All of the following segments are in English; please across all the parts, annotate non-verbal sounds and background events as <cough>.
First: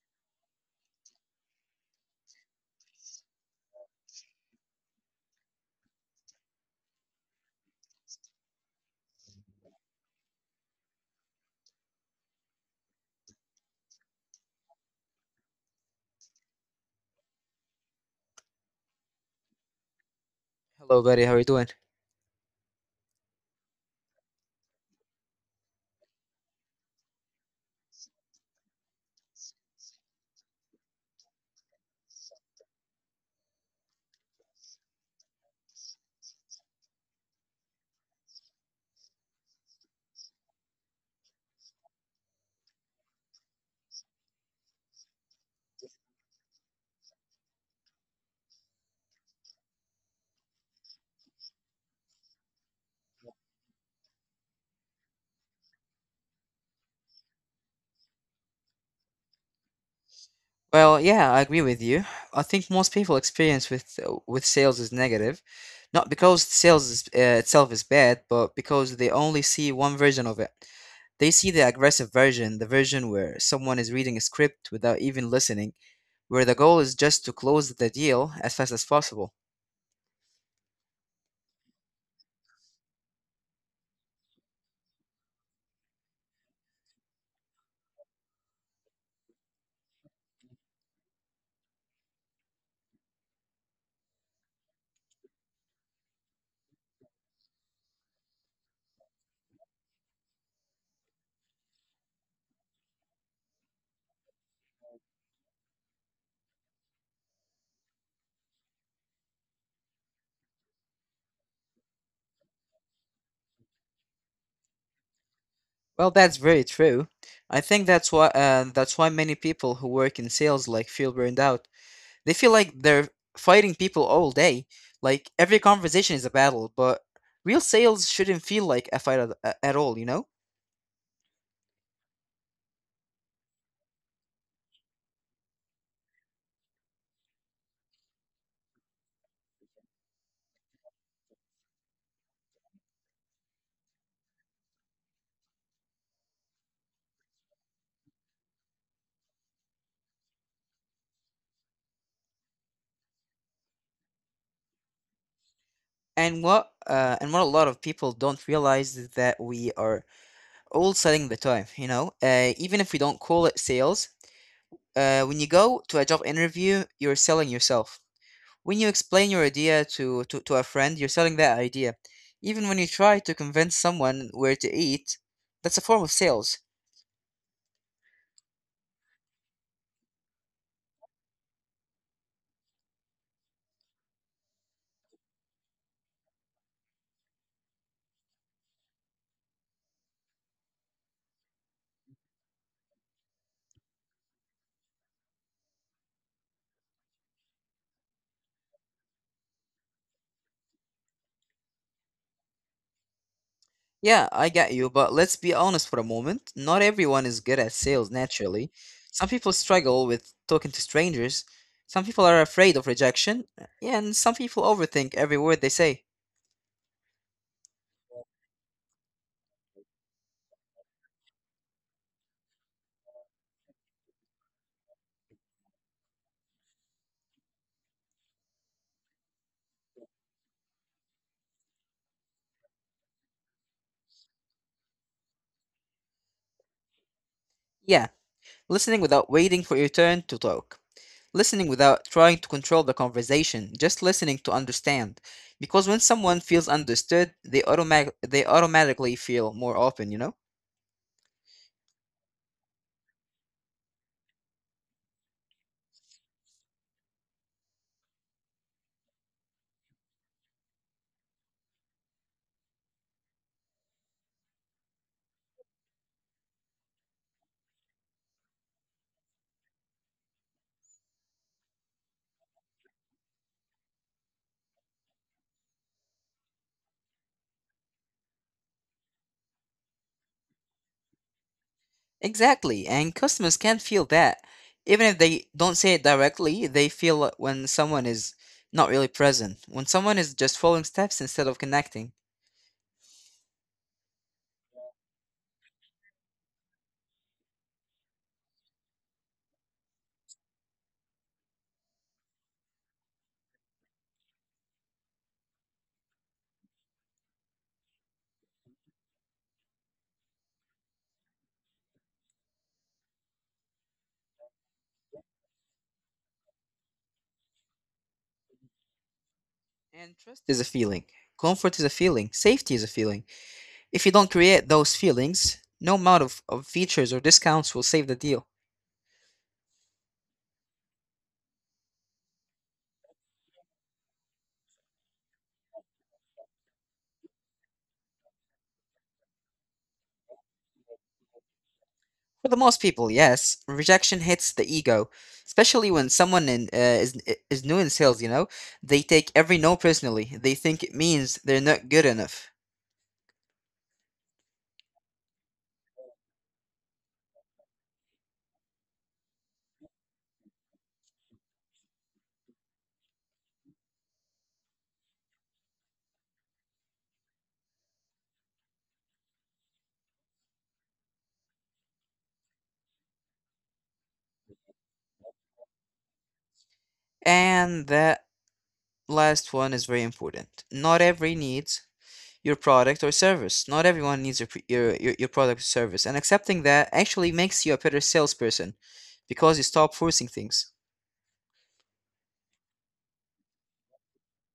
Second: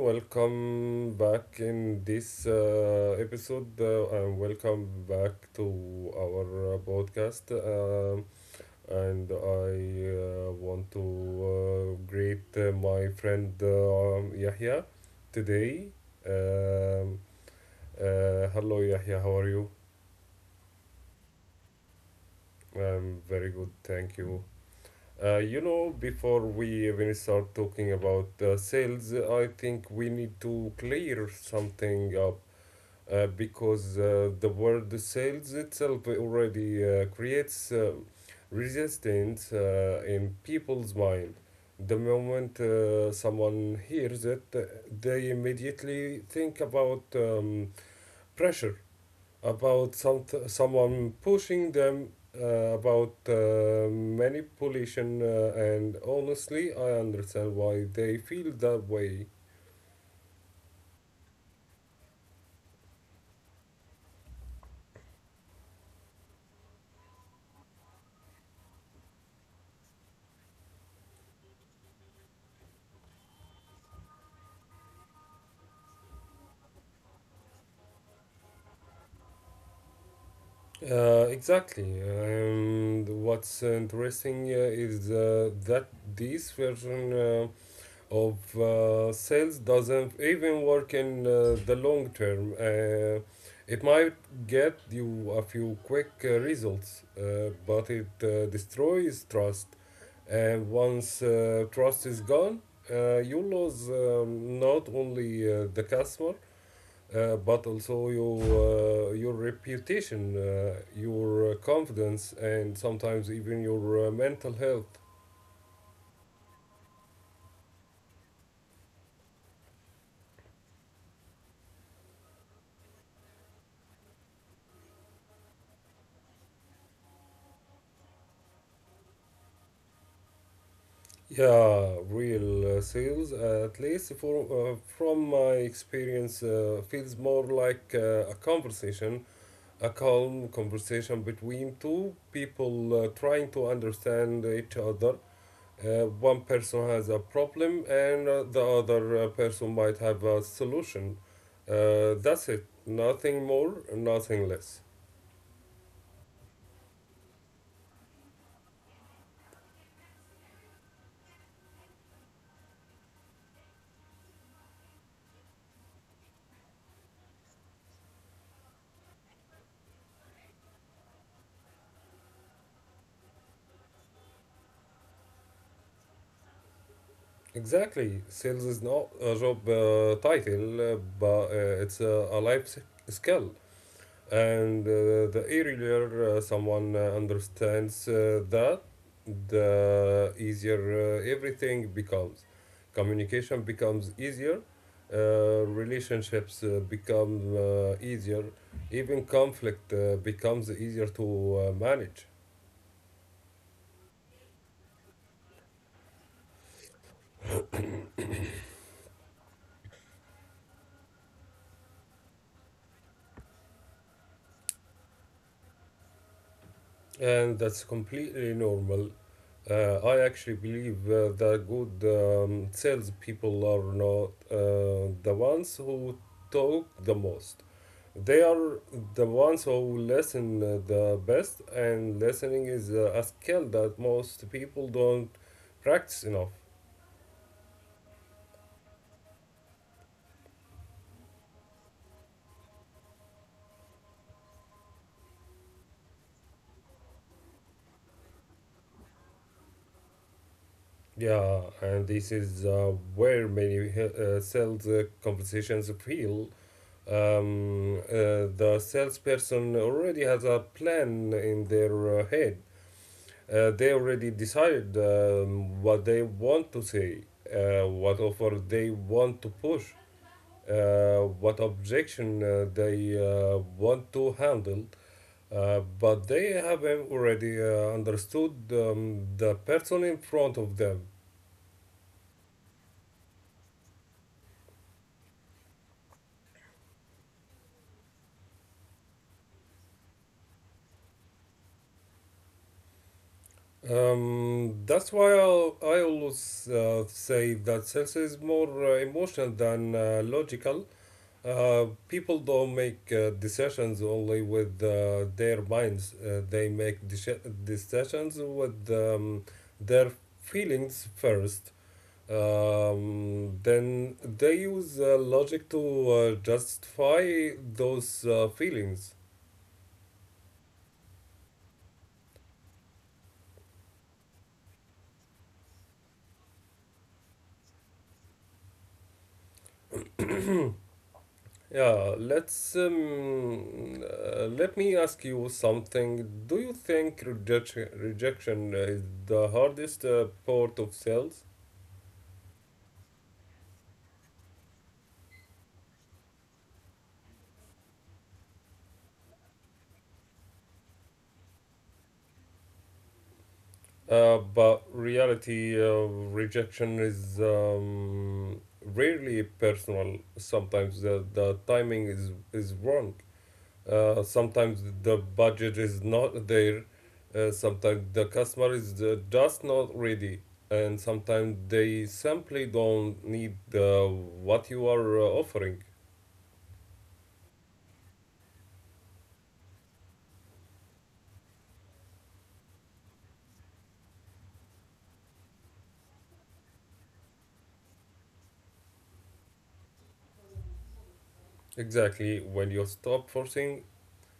Welcome back in this episode, and welcome back to our podcast. And I want to greet my friend Yahya today. Um, Hello, Yahya. How are you? Hello, buddy. How are you doing? I'm very good, thank you. Before we even start talking about sales, I think we need to clear something up. Because the word sales itself already creates resistance in people's mind. The moment someone hears it, they immediately think about pressure, about someone pushing them, about manipulation, and honestly, I understand why they feel that way. Well, yeah, I agree with you. I think most people experience with sales is negative, not because sales itself is bad, but because they only see one version of it. They see the aggressive version, the version where someone is reading a script without even listening, where the goal is just to close the deal as fast as possible. Exactly, and what's interesting is that this version of sales doesn't even work in the long term. It might get you a few quick results, but it destroys trust. And once trust is gone, you lose not only the customer but also your reputation, your confidence, and sometimes even your mental health. Well, that's very true. I think that's why many people who work in sales like feel burned out. They feel like they're fighting people all day. Like every conversation is a battle, but real sales shouldn't feel like a fight at all, you know? Yeah, real sales, at least from my experience, feels more like a conversation, a calm conversation between two people trying to understand each other. One person has a problem, and the other person might have a solution. That's it. Nothing more, nothing less. And what a lot of people don't realize is that we are all selling the time, you know? Even if we don't call it sales, when you go to a job interview, you're selling yourself. When you explain your idea to a friend, you're selling that idea. Even when you try to convince someone where to eat, that's a form of sales. Exactly. Sales is not a job title, but it's a life skill. And the earlier someone understands that, the easier everything becomes. Communication becomes easier, uh, relationships become easier, even conflict becomes easier to manage. Yeah, I get you, but let's be honest for a moment. Not everyone is good at sales naturally. Some people struggle with talking to strangers. Some people are afraid of rejection. Yeah, and some people overthink every word they say. And that's completely normal. I actually believe that good salespeople are not the ones who talk the most They Are the ones who listen the best, and listening is a skill that most people don't practice enough. Yeah, listening without waiting for your turn to talk. Listening without trying to control the conversation, just listening to understand. Because when someone feels understood, they automatically feel more open, you know? Yeah, and this is where many sales conversations feel. The salesperson already has a plan in their head. They already decided what they want to say, what offer they want to push, what objection they want to handle, but they have already understood the person in front of them. Exactly, and customers can feel that. Even if they don't say it directly, they feel it when someone is not really present, when someone is just following steps instead of connecting. That's why I always say that sales is more emotional than logical. People don't make decisions only with their minds. They make decisions with their feelings first. Then they use logic to justify those feelings. And trust is a feeling, comfort is a feeling, safety is a feeling. If you don't create those feelings, no amount of features or discounts will save the deal. Yeah, let me ask you something. Do you think rejection is the hardest part of sales? For the most people, yes, rejection hits the ego, especially when someone is new in sales, you know? They take every no personally, they think it means they're not good enough. But reality, rejection is rarely personal. Sometimes the timing is wrong. Sometimes the budget is not there. Sometimes the customer is just not ready, and sometimes they simply don't need what you are offering. And that last one is very important. Not every needs your product or service. Not everyone needs your product or service. And accepting that actually makes you a better salesperson because you stop forcing things. Exactly. When you stop forcing,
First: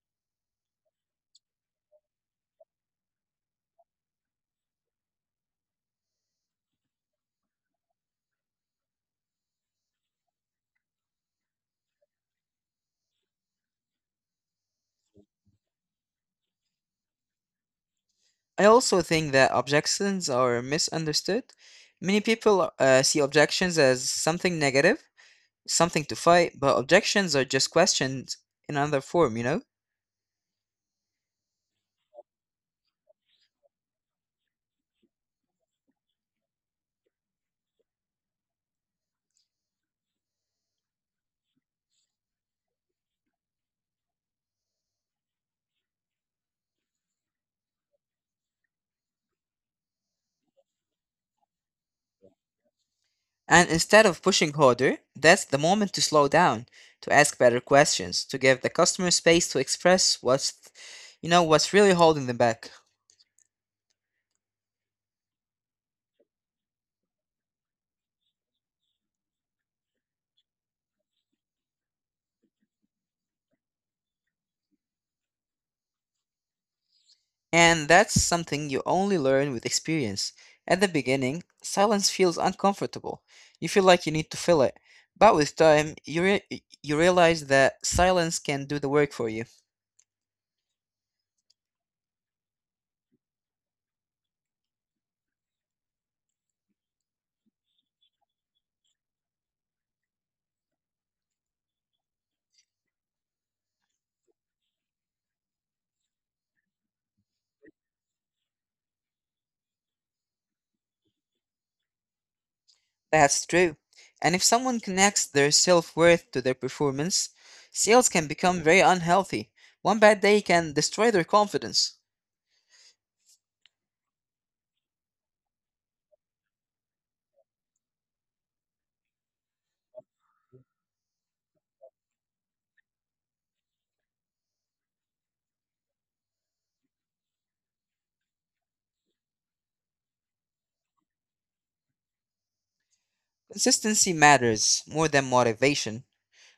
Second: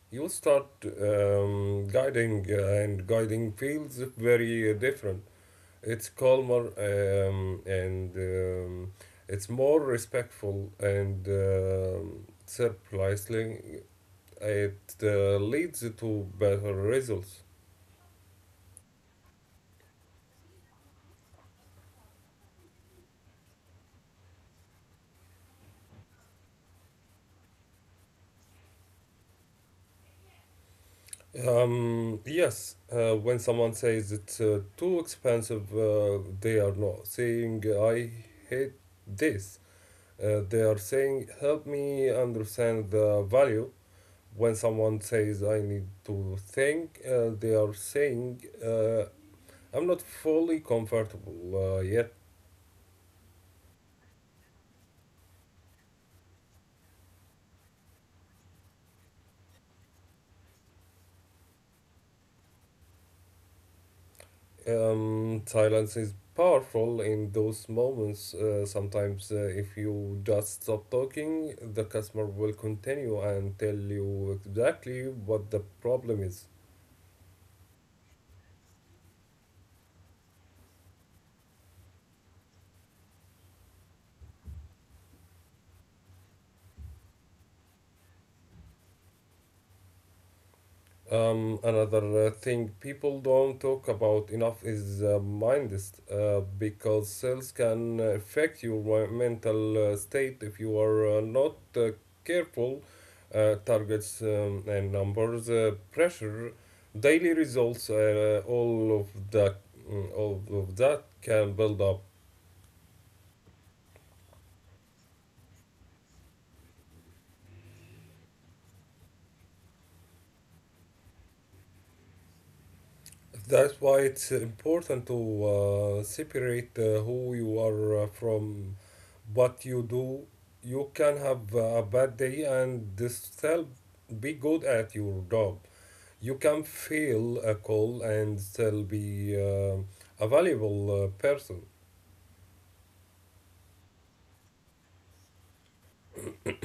you start guiding, and guiding feels very different. It's calmer and it's more respectful, and surprisingly, it leads to better results. I also think that objections are misunderstood. Many people see objections as something negative, something to fight, but objections are just questions in another form, you know? Yes, when someone says it's too expensive, they are not saying, I hate this. They are saying, help me understand the value. When someone says, I need to think, they are saying I'm not fully comfortable yet. And instead of pushing harder, that's the moment to slow down, to ask better questions, to give the customer space to express what's, you know, what's really holding them back. Silence is powerful in those moments. Sometimes, if you just stop talking, the customer will continue and tell you exactly what the problem is. And that's something you only learn with experience. At the beginning, silence feels uncomfortable. You feel like you need to fill it. But with time, you realize that silence can do the work for you. Another thing people don't talk about enough is mindset, because sales can affect your mental state if you are not careful. Targets and numbers, pressure, daily results, all of that, all of that can build up. That's true. And if someone connects their self worth to their performance, sales can become very unhealthy. One bad day can destroy their confidence. That's why it's important to separate who you are from what you do. You can have a bad day and still be good at your job. You can fail a call and still be a valuable person. Consistency matters more than motivation.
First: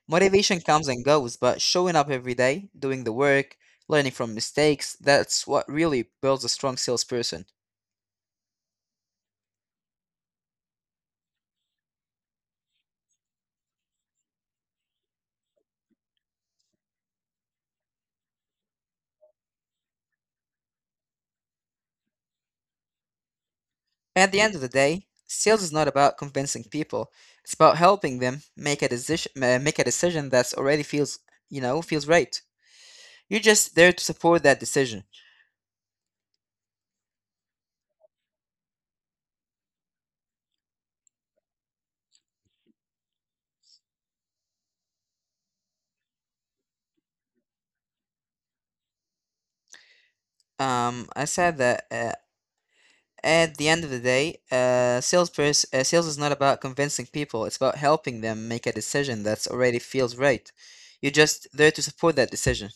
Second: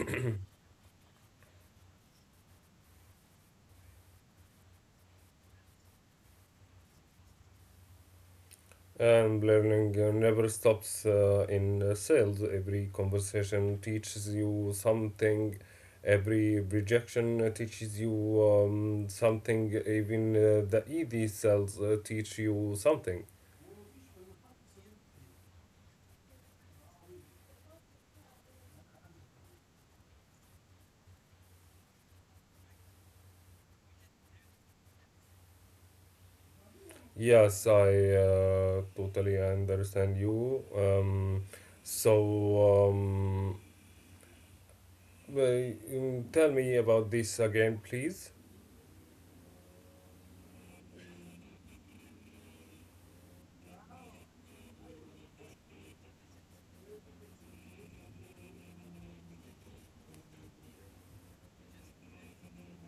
Motivation comes and goes, but showing up every day, doing the work, learning from mistakes, that's what really builds a strong salesperson. And learning never stops in sales. Every conversation teaches you something, every rejection teaches you something, even the ED sales teach you something. At the end of the day, sales is not about convincing people. It's about helping them make a decision that's already feels, you know, feels right. You're just there to support that decision. Yes, I totally understand you. So, um, Tell me about this again, please. I said that at the end of the day, sales sales is not about convincing people. It's about helping them make a decision that's already feels right. You're just there to support that decision.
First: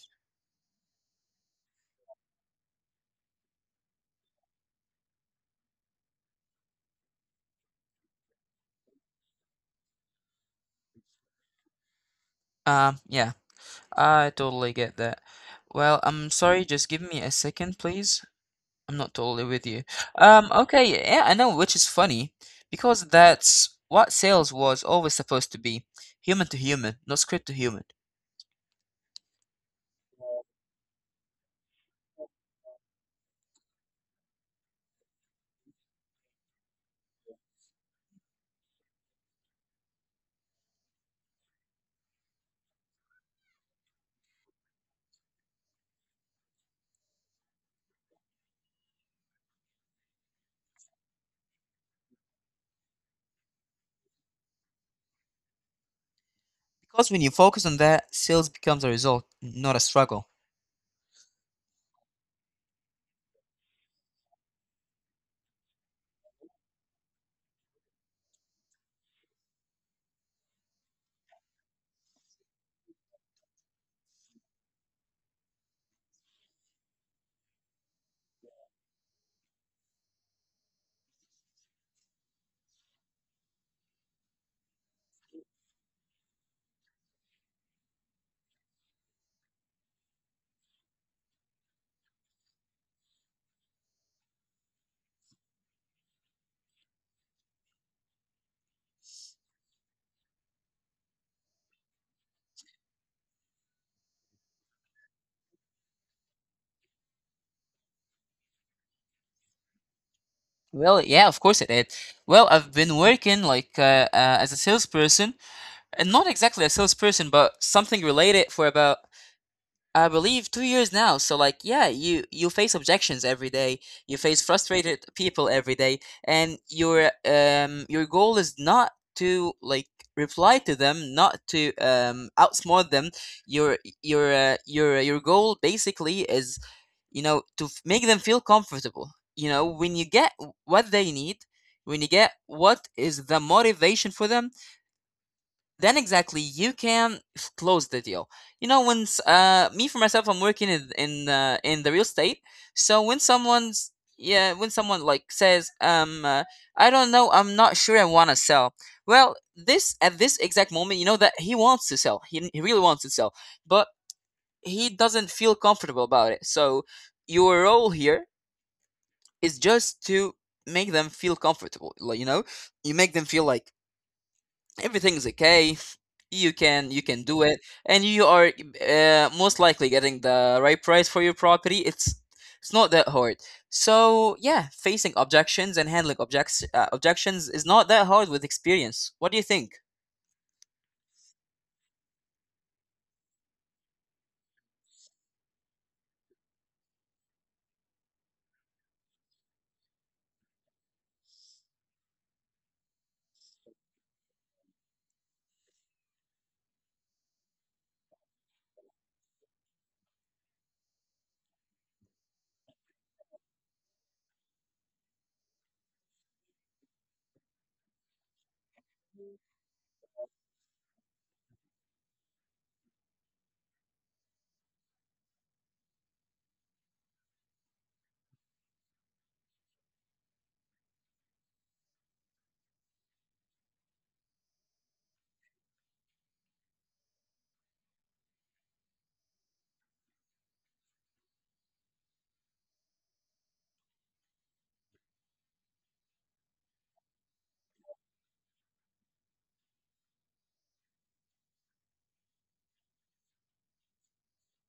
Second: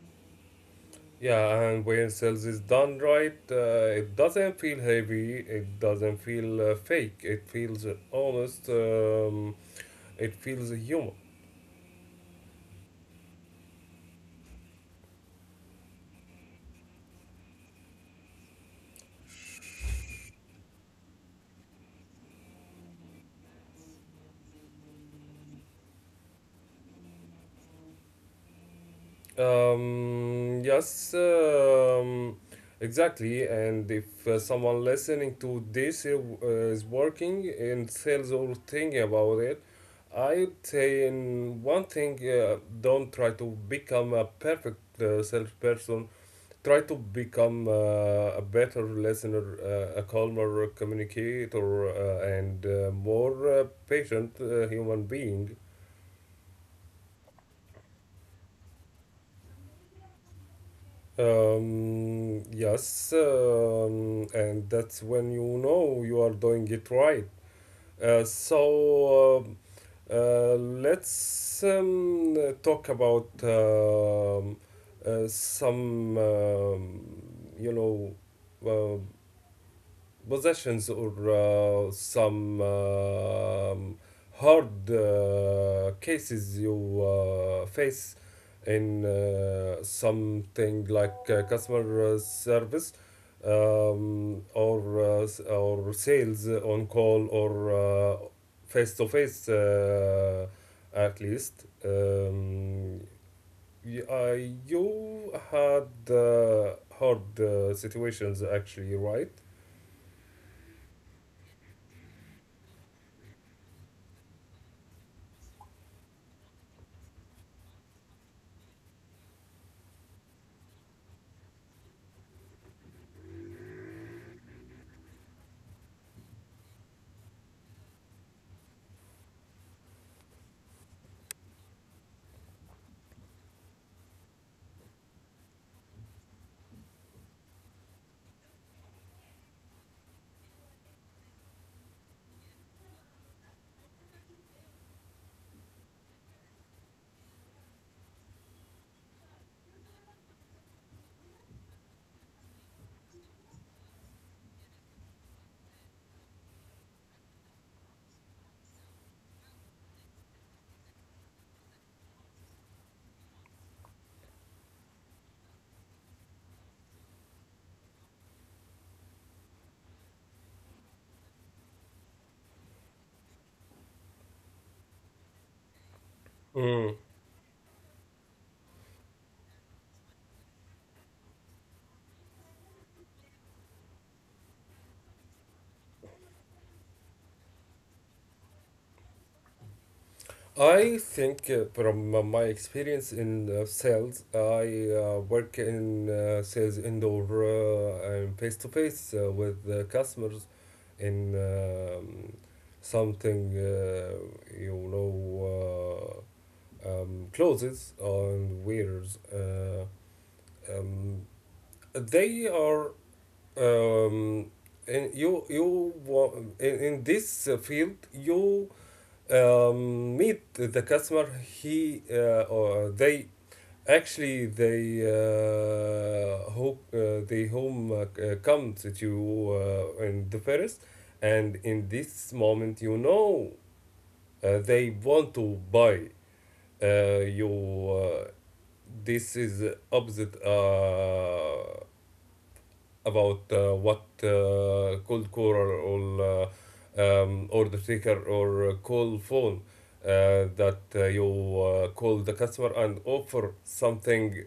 Yeah, and when sales is done right, it doesn't feel heavy, it doesn't feel fake, it feels honest, it feels human. Yeah, I totally get that. Well, I'm sorry, just give me a second, please. I'm not totally with you. Okay, yeah, I know, which is funny because that's what sales was always supposed to be, human to human, not script to human. Yes, exactly. And if someone listening to this is working in sales or thinking about it, I'd say in one thing, don't try to become a perfect salesperson, try to become a better listener, a calmer communicator, and more patient human being. Because when you focus on that, sales becomes a result, not a struggle. Yes, and that's when you know you are doing it right. Uh, so um, let's talk about some, you know, uh, possessions or some hard cases you face in something like customer service, or or sales on call or face to face, at least, y- uh, you had hard situations, actually, Well, yeah, of course it did. Well, I've been working like as a salesperson, and not exactly a salesperson, but something related for about I believe 2 years now. So like, yeah, you face objections every day. You face frustrated people every day, and your goal is not to like reply to them, not to outsmart them. Your goal basically is, you know, to make them feel comfortable. You know, when you get what they need, when you get what is the motivation for them, then exactly you can close the deal. You know, when me for myself, I'm working in the real estate. So when someone's, yeah, when someone like says I don't know, I'm not sure I want to sell, well, this at this exact moment, you know that he wants to sell. He really wants to sell, but he doesn't feel comfortable about it. So your role here is just to make them feel comfortable. Like, you know, you make them feel like everything's okay, you right? can do it. And you are most likely getting the right price for your property. It's not that hard. So yeah, facing objections and handling objects objections is not that hard with experience. What do you think? I think from my experience in sales, I work in sales indoor and face to face with the customers in something, clothes and wears. Um, they are, um, in, in this field you meet the customer, he or they, actually they hope, they home comes to you in the first, and in this moment you know they want to buy. You, this is opposite about what cold caller or order taker or call phone, that you call the customer and offer something,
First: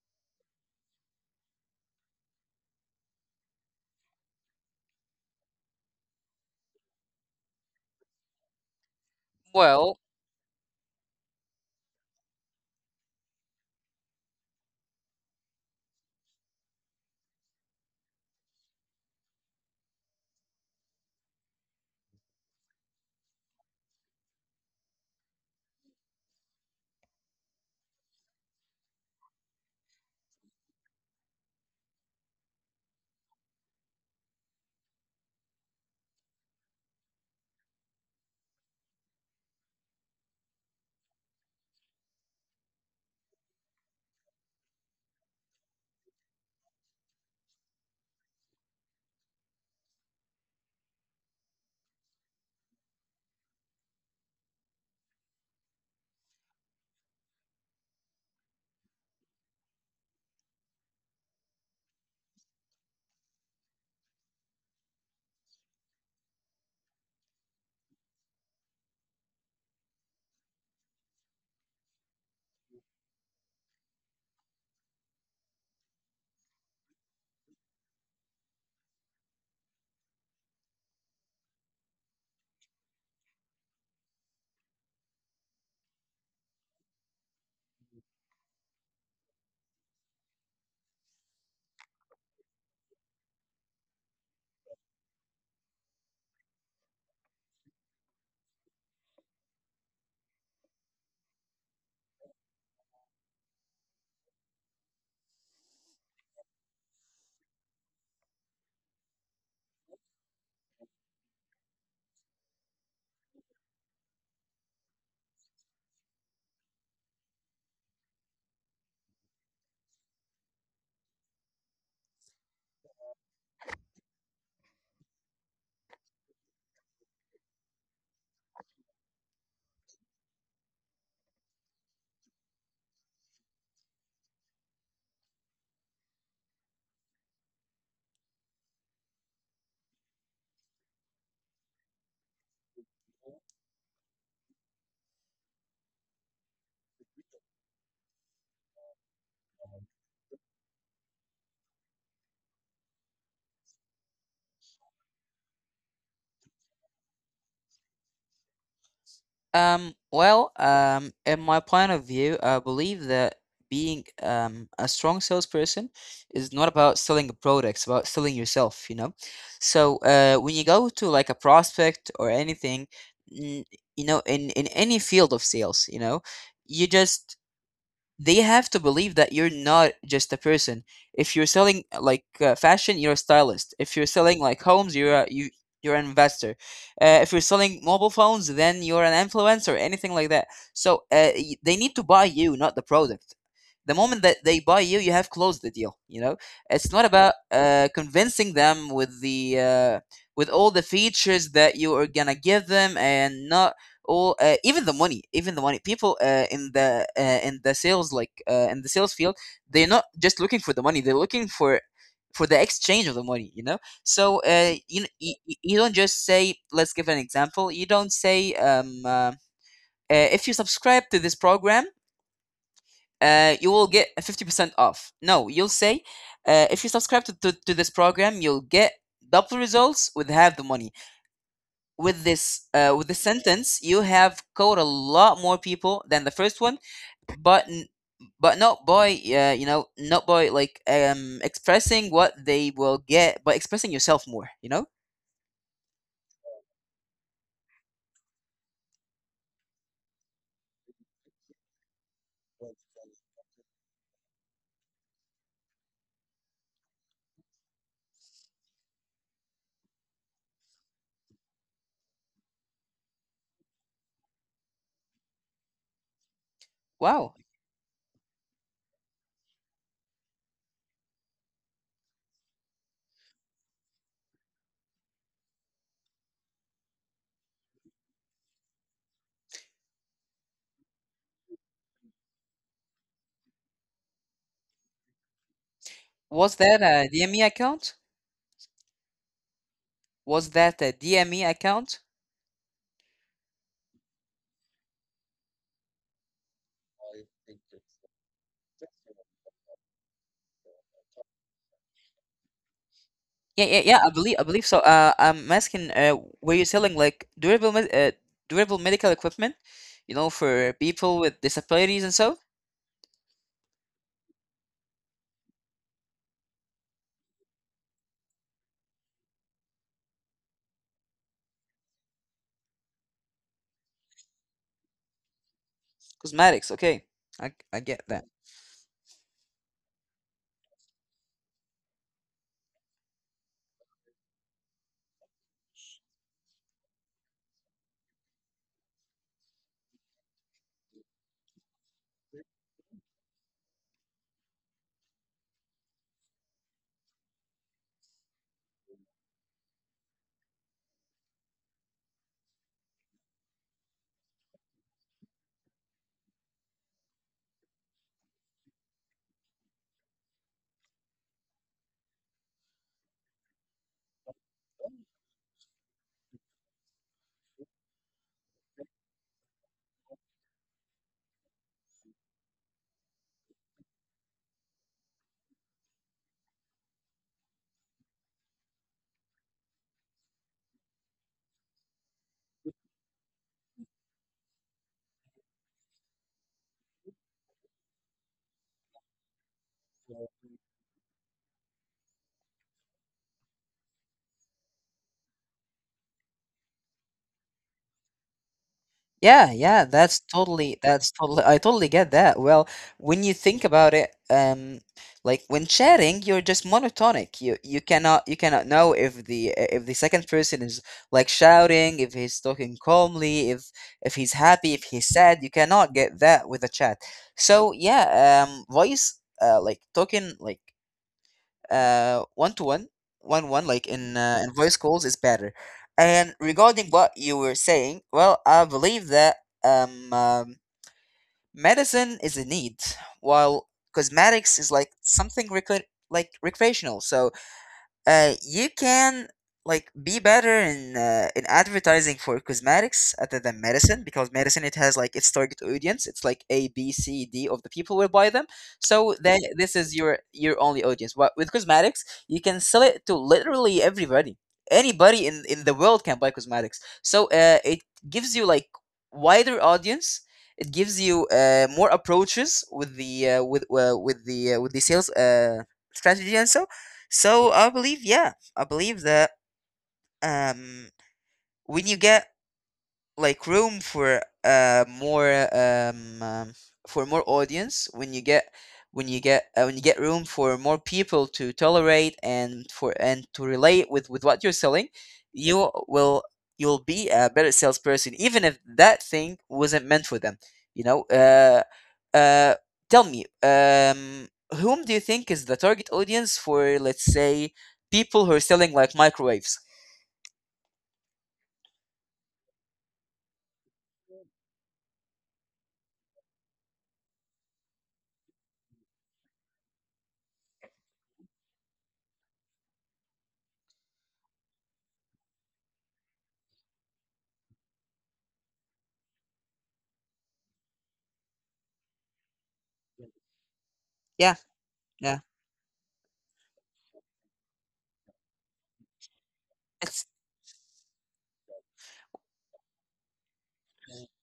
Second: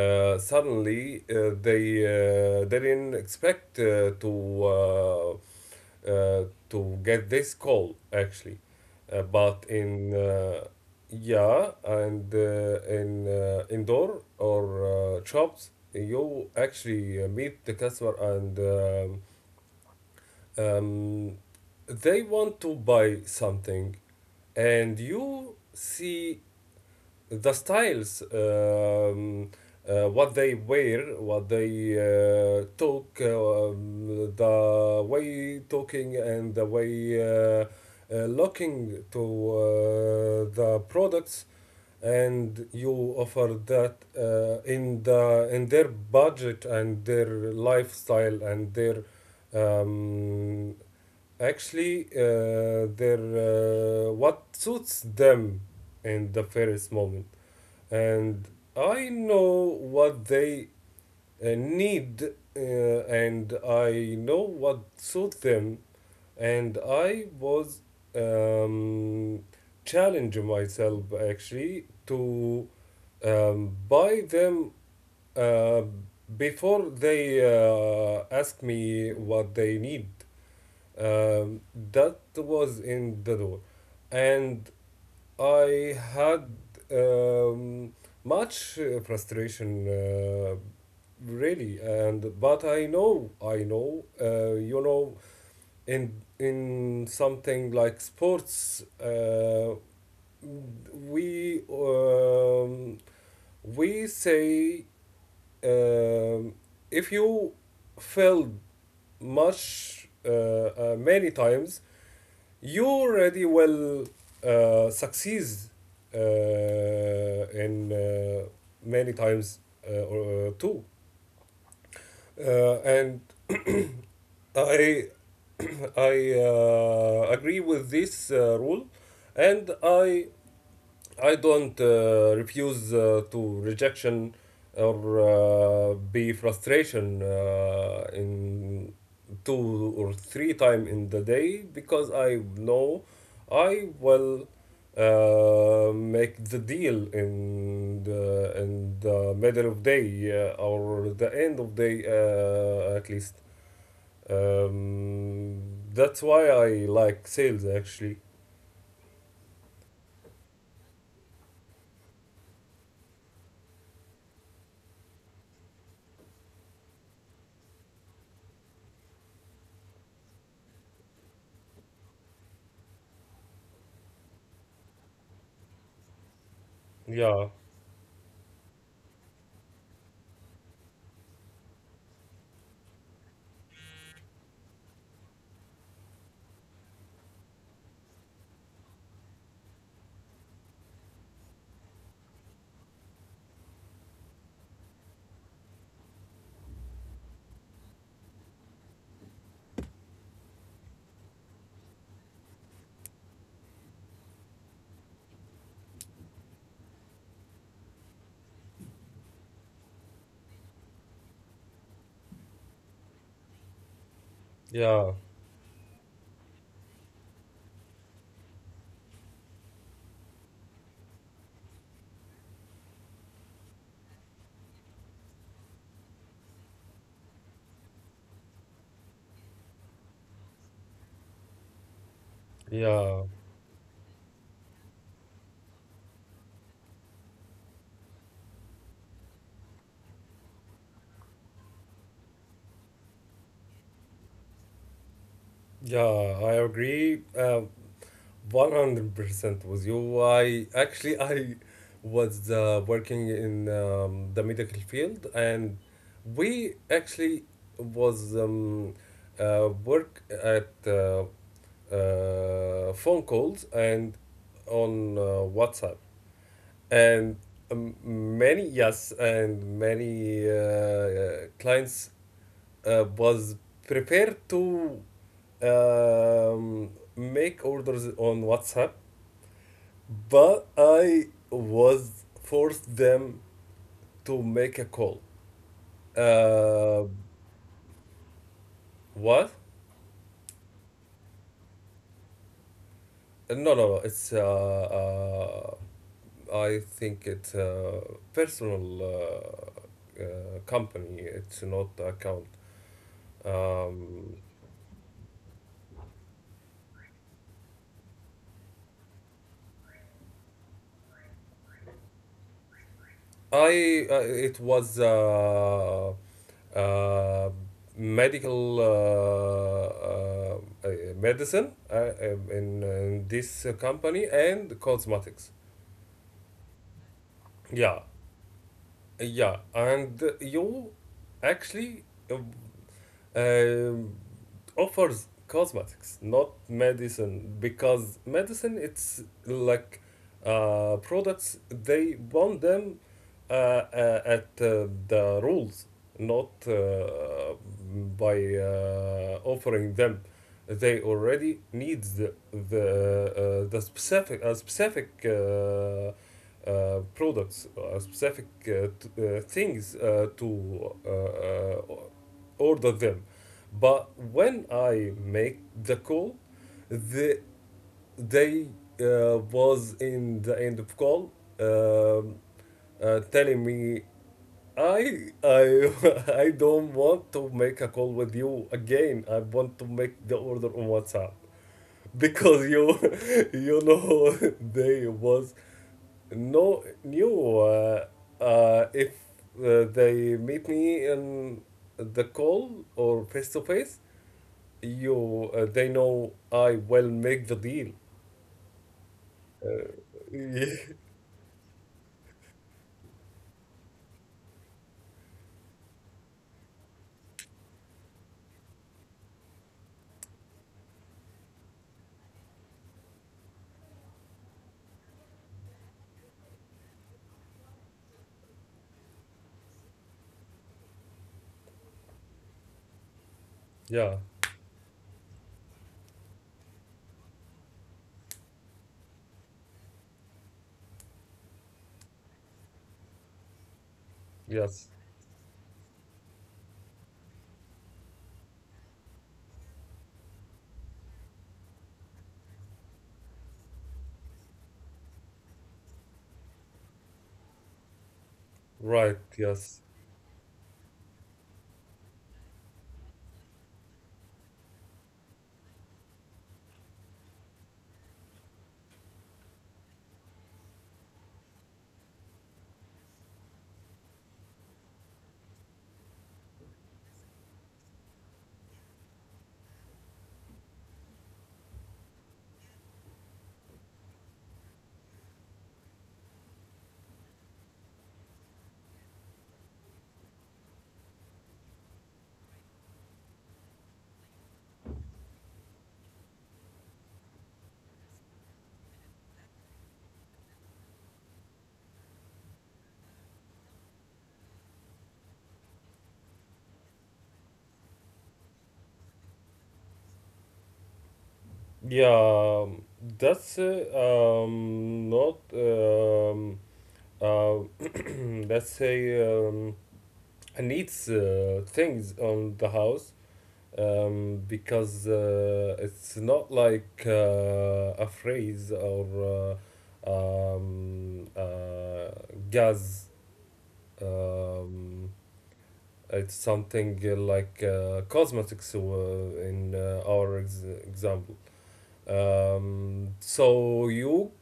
suddenly they didn't expect uh, to get this call actually. But Well, in, yeah, and in indoor or shops, you actually meet the customer, and um, they want to buy something, and you see the styles, what they wear, what they talk, the way talking and the way looking to uh, the products, and you offer that in their budget and their lifestyle and their um, actually their, what suits them in the first moment. And I know what they need, and I know what suits them, and I was um, challenging myself actually to buy them uh, before they ask me what they need. um, that was in the door, and I had um, much frustration, really. And But I know, in something like sports, we um, we say, um, if you failed much, many times, you already will succeed, uh, in many times or too. And <clears throat> I <clears throat> I agree with this rule. And I don't refuse to rejection or be frustration in two or three time in the day, because I know I will make the deal in the middle of day or the end of day, at least. Um, that's why I like sales actually. Well, in my point of view, I believe that being a strong salesperson is not about selling a product, it's about selling yourself, you know? So when you go to like a prospect or anything, n- you know, in any field of sales, you know, you Yeah, just they have to believe that you're not just a person. If you're selling fashion, you're a stylist. If you're selling like homes, you you're an investor. If you're selling mobile phones, then you're an influencer, anything like that. So they need to buy you, not the product. The moment that they buy you, you have closed the deal. You know, it's not about convincing them with the with all the features that you are gonna give them, and not or even the money, even the money people in the sales in the sales field, they're not just looking for the money, they're looking for the exchange of the money, you know. So you, yeah, kn- you don't just say, let's give an example, you don't say if you subscribe to this program, you will get a 50% off. No, you'll say if you subscribe to this program, you'll get double results with half the money. With this with yeah. the sentence, you have caught a lot more people than the first one. But n- but not by you know, not by like expressing what they will get, by expressing yourself more, you know. Yeah, I agree 100% with you. I actually I was working in the medical field, and we actually was work at phone calls and on WhatsApp. And Wow. Many yes, and many clients was prepared to make orders on WhatsApp, but I was forced them to make a call. was that Uh, a dme account what? was that a DME account? No, no, no. It's, I think it's a personal, company. It's not account. Yeah, yeah, yeah. Um, I believe so. I'm asking, were you selling like durable medical equipment, you know, for people with disabilities and so? I, it was uh, medical, uh, medicine, in, this company, and cosmetics. Cosmetics. Okay, I Yeah, get that. yeah, and you actually uh, um, offers cosmetics, not medicine, because medicine it's like products they want them at the rules, not by offering them. They already need the specific, a specific products, specific things to order them. But when I make the call, the they was in the end of call, um, telling me, I <laughs> I don't want to make a call with you again. I want to make the order on WhatsApp because you <laughs> you know <laughs> they was no knew if they meet me in the call or face to face you they know I will make the deal. Yeah, yeah, Uh, <laughs> that's totally, I totally get that. Well, when you think about it, like when chatting, you're just monotonic. You cannot, you cannot know if the second person is like shouting, if he's talking calmly, if he's happy, if he's sad, you cannot get that with a chat. So, yeah, voice, like talking like uh one to one one one, like yeah, in voice calls is better. And regarding what you were saying, well, I believe that um, um medicine is a need, while cosmetics Yes, is like something like recreational. So you can like be better in advertising for cosmetics other than medicine, because medicine it has like its target audience. It's like A, B, C, D of the people will buy them. right, So then yes. this is your only audience. But with cosmetics, you can sell it to literally everybody. Anybody in the world can buy cosmetics. So it gives you like wider audience. It gives you more approaches with the sales strategy. And so I believe, yeah, I believe that um, when you get like room for more for more audience when you get when you get room for more people to tolerate and for and to relate with what you're selling, you will, you'll be a better salesperson even if that thing wasn't meant for them, you know. Uh Tell me, whom do you think is the target audience for, let's say, people who are selling like microwaves? Yeah, um, that's not, uh, <clears throat> let's say, I needs things on the house, because it's not like a phrase or uh, um, uh, gas. Yeah, Um, yeah. It's something like cosmetics in it's our ex- example. So you,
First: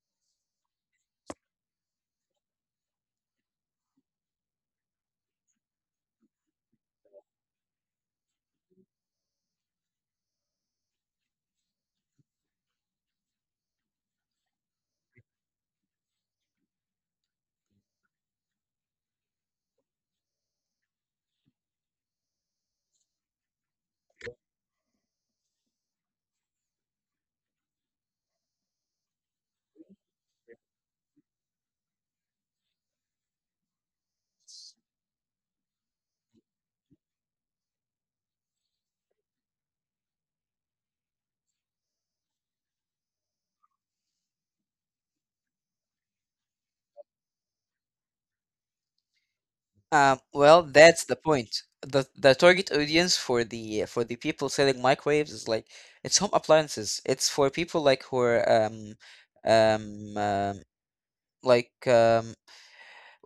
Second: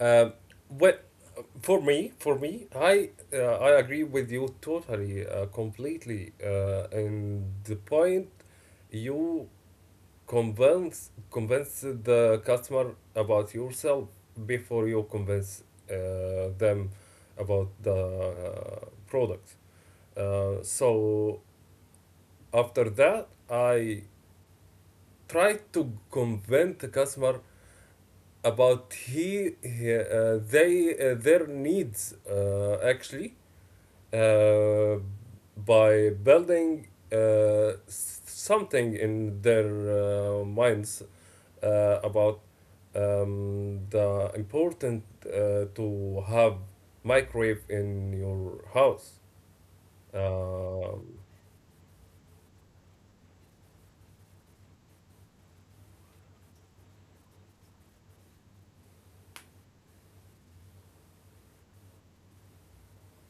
uh, what For me, I agree with you totally, completely. And the point, you convince the customer about yourself before you convince them about the product. Uh, so After that, I tried to convince the customer about he- they their needs actually, uh, by building something in their minds, about the important to have microwave in your house. Well, that's Um the point. The target audience for the people selling microwaves is like, it's home appliances. It's for people like who are um, um like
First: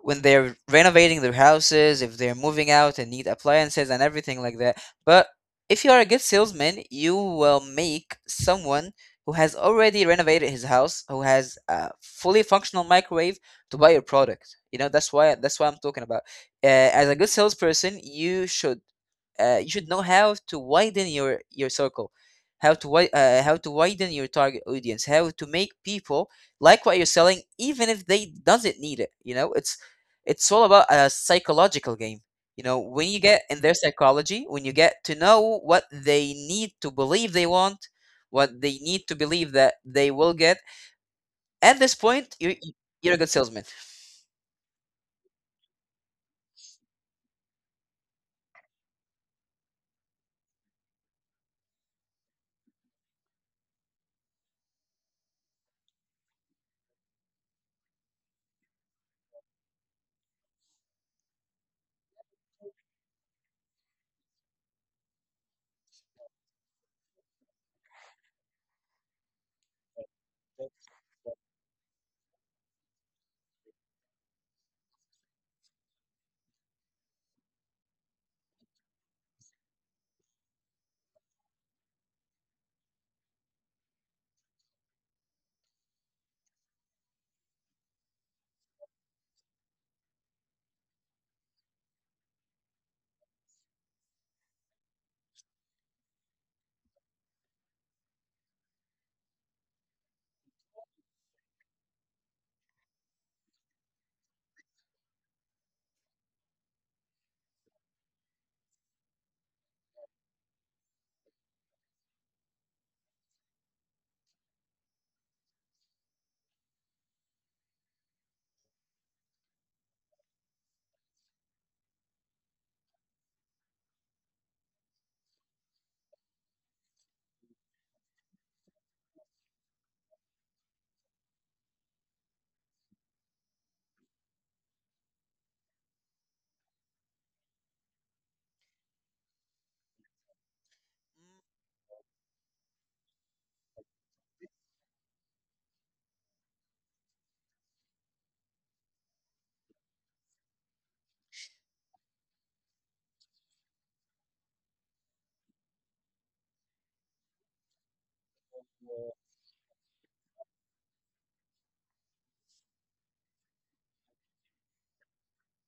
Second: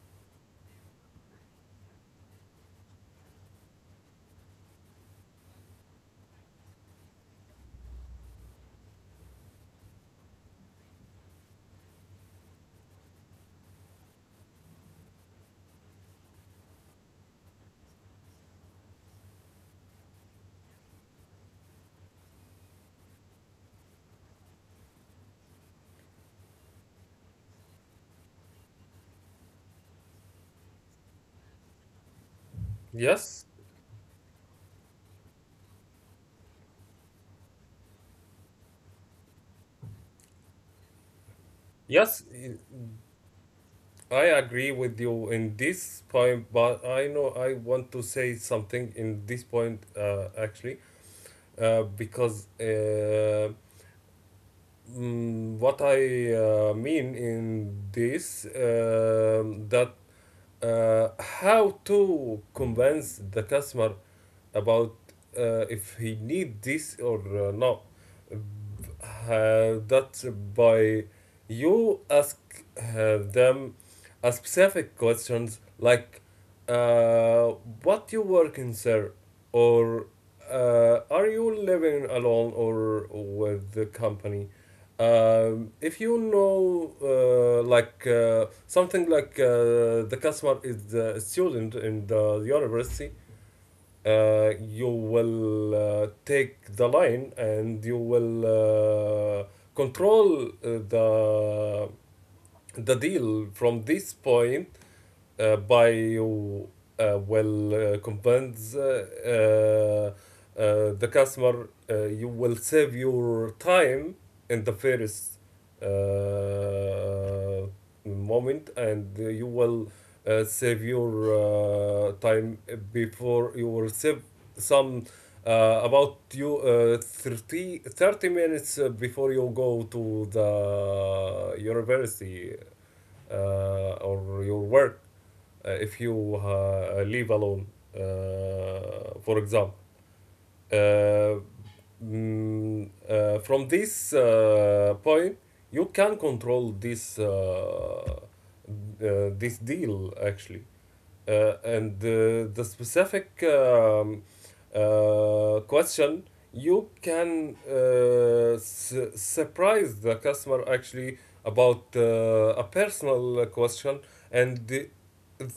when they're renovating their houses, if they're moving out and need appliances and everything like that. But if you are a good salesman, you will make someone who has already renovated his house, who has a fully functional microwave, to buy your product. You know, that's what I'm talking about. As a good salesperson, you should know how to widen your circle, how to widen your target audience, how to make people like what you're selling even if they doesn't need it, you know. It's all about a psychological game. You know, when you get yes, in their psychology, when you get to know what they need to believe they want, what they need to believe that they will get, at this point, yes, you're a good salesman. I agree with you in this point, but I know I want to say something in this point, actually, because what I mean in this that how to convince the customer about if he need this or not, that by you ask them a specific questions like uh, what you working, sir? Or are you living alone or with the company? If you know, something like the customer is a student in the university, you will take the line and you will control the the deal from this point, bio will convince the customer, you will save your time in the first uh, moment and you will save your time before you will save some thirty minutes before you go to the university, or your work, if you leave alone. For example, uh, from this point, you can control this deal actually. And the specific question, you can surprise the customer actually about a personal question and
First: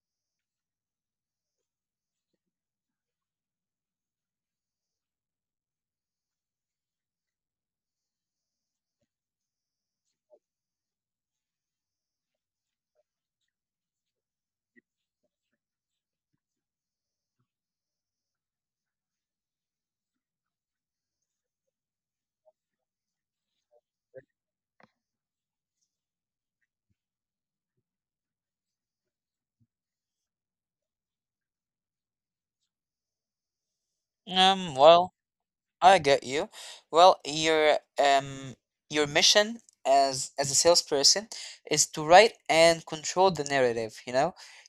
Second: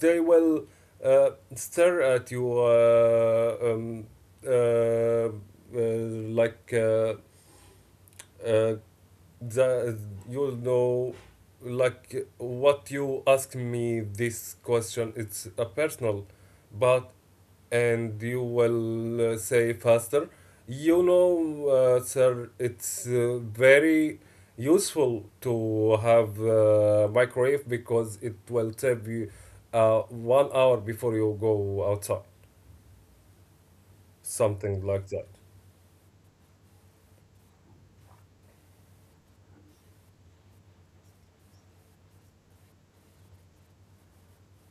they will stare at you uh, uh, like uh, the you know like, what you ask me this question, it's a personal, but and you will say faster, sir, it's very useful to have microwave because it will save you 1 hour before you go outside Um, something like well, that. I get you. Well, your mission as a salesperson is to write and control the narrative, you know?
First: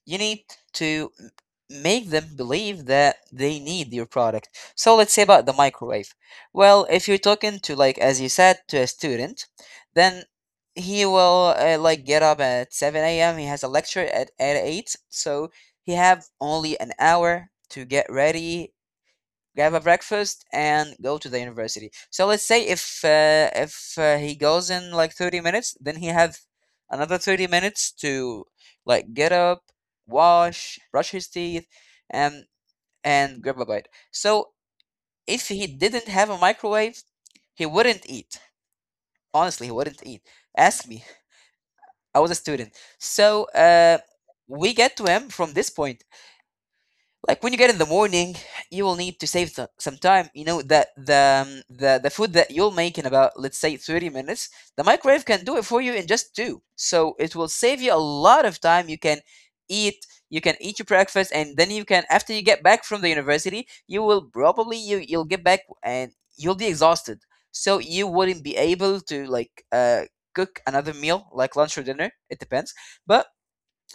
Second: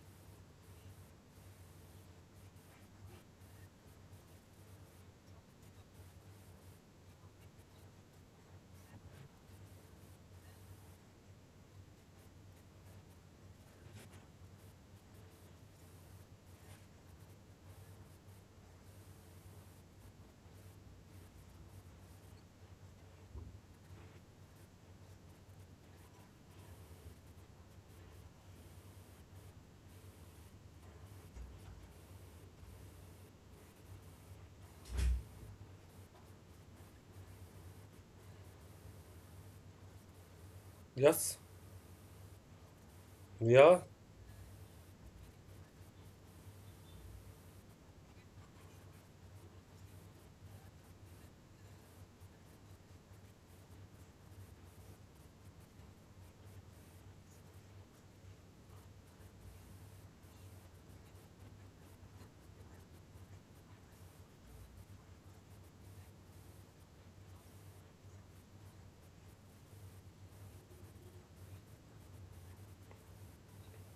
You need to m- make them believe that they need your product. So let's say about the microwave. Well, if you're talking to, like as you said, to a student, then he will like get up at 7 a.m. He has a lecture at 8, so he have only an hour to get ready, grab a breakfast and go to the university. So let's say if he goes in like 30 minutes, then he have another 30 minutes to like get up, wash, brush his teeth, and grab a bite. So if he didn't have a microwave, he wouldn't eat. Honestly, he wouldn't eat. Ask me, yes I was a student. So yeah we get to him from this point. Like when you get in the morning, you will need to save some time, you know, that the the food that you'll make in about, let's say, 30 minutes, the microwave can do it for you in just two. So it will save you a lot of time. You can eat, you can eat your breakfast, and then you can, after you get back from the university, you will probably, you'll get back and you'll be exhausted, so you wouldn't be able to like cook another meal like lunch or dinner, it depends. But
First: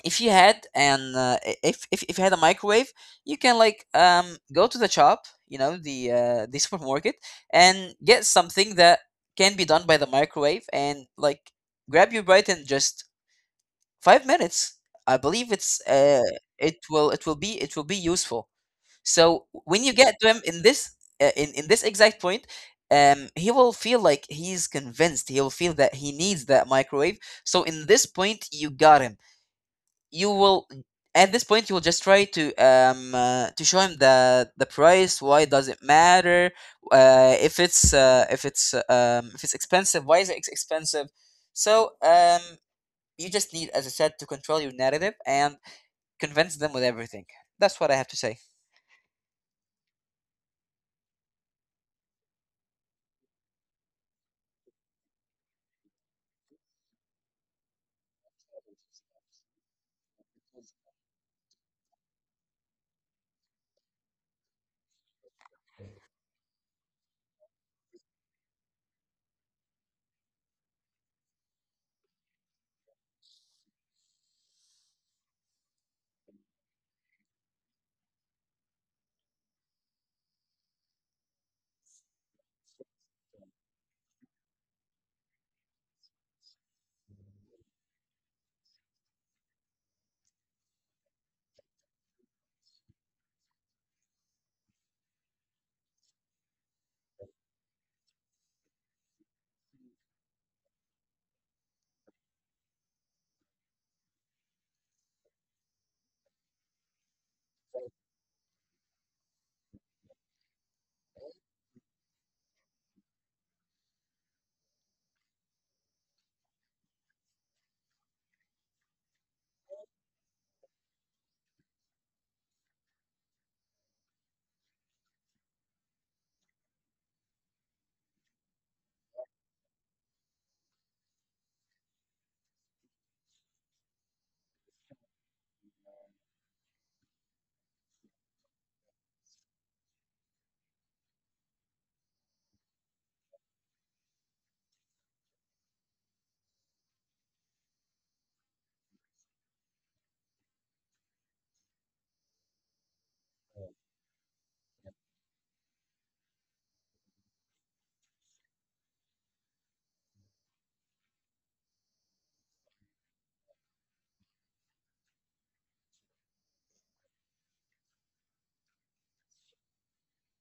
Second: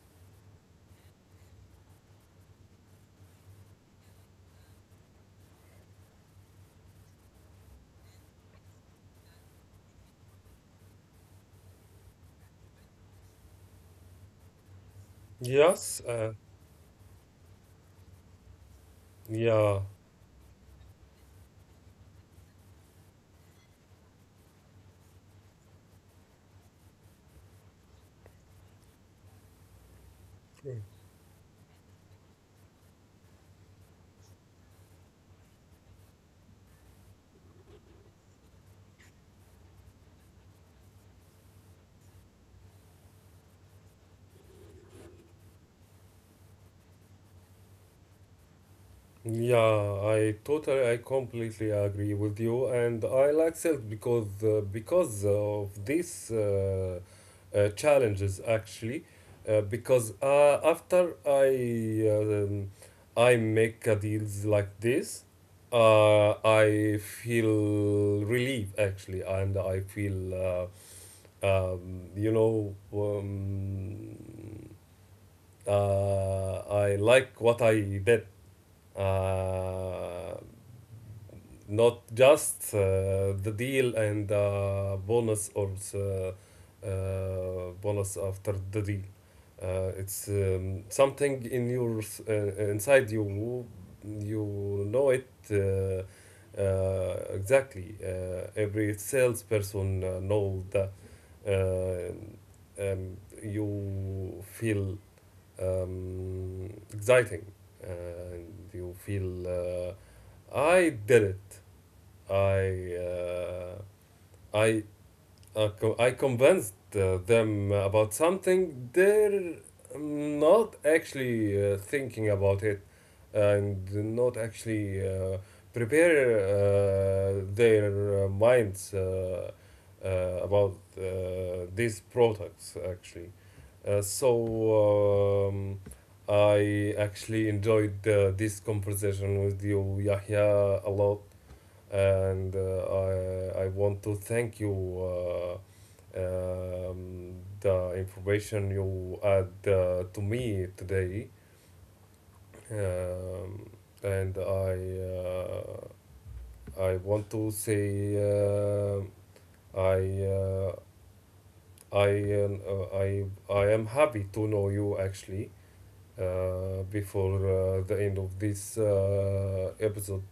if you had an if you had a microwave, you can like go to the shop, you know, the <laughs> supermarket, and get something that can be done by the microwave and like grab your bite in just 5 minutes. I believe it's yes uh, it will, it will be useful. So yeah when you get to him in this exact point, he will feel like he's convinced, he will feel that he needs that microwave. So in this point you got him. You will At this point you will just try to show him the price, why does it matter. If it's if it's expensive, why is it expensive. So you just need, as I said, to control your narrative and convince them with everything. That's what I have to say. Yeah, I totally, I completely agree with you, and I like Silk because because of these challenges actually, because after um, I make a deals like this, I feel relief actually, and I feel uh, um, you know um, I like what I did. Uh, Not just the deal and the bonus or the bonus after the deal. It's something in inside you. You know it exactly. Every salesperson know that, uh, um, you feel exciting and you feel, I did it, I uh, I I convinced them about something they're not actually thinking about it and not actually prepare their minds, uh, about these products actually. Uh, so um, I actually enjoyed this conversation with you, Yahya, a lot, and I want to thank you. Um, the information you add to me today, um, and I want to say I uh, I am uh, I I am happy to know you actually before the end of this episode.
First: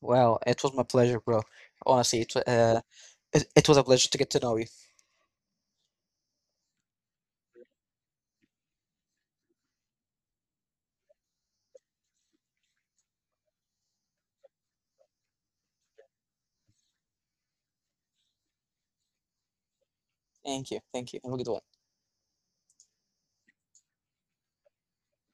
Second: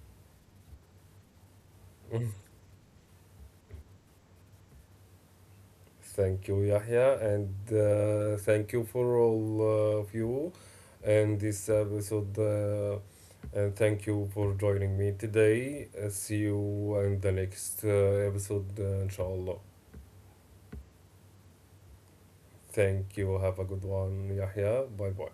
Well, it was my pleasure, bro. Honestly, <laughs> it, it was a pleasure to get to know you. Thank you, Yahya, and thank you for all of you and this episode. And thank you for joining me today. See you in the next episode, inshallah. Thank you, thank you, have a good one. Thank you. Have a good one, Yahya. Bye bye.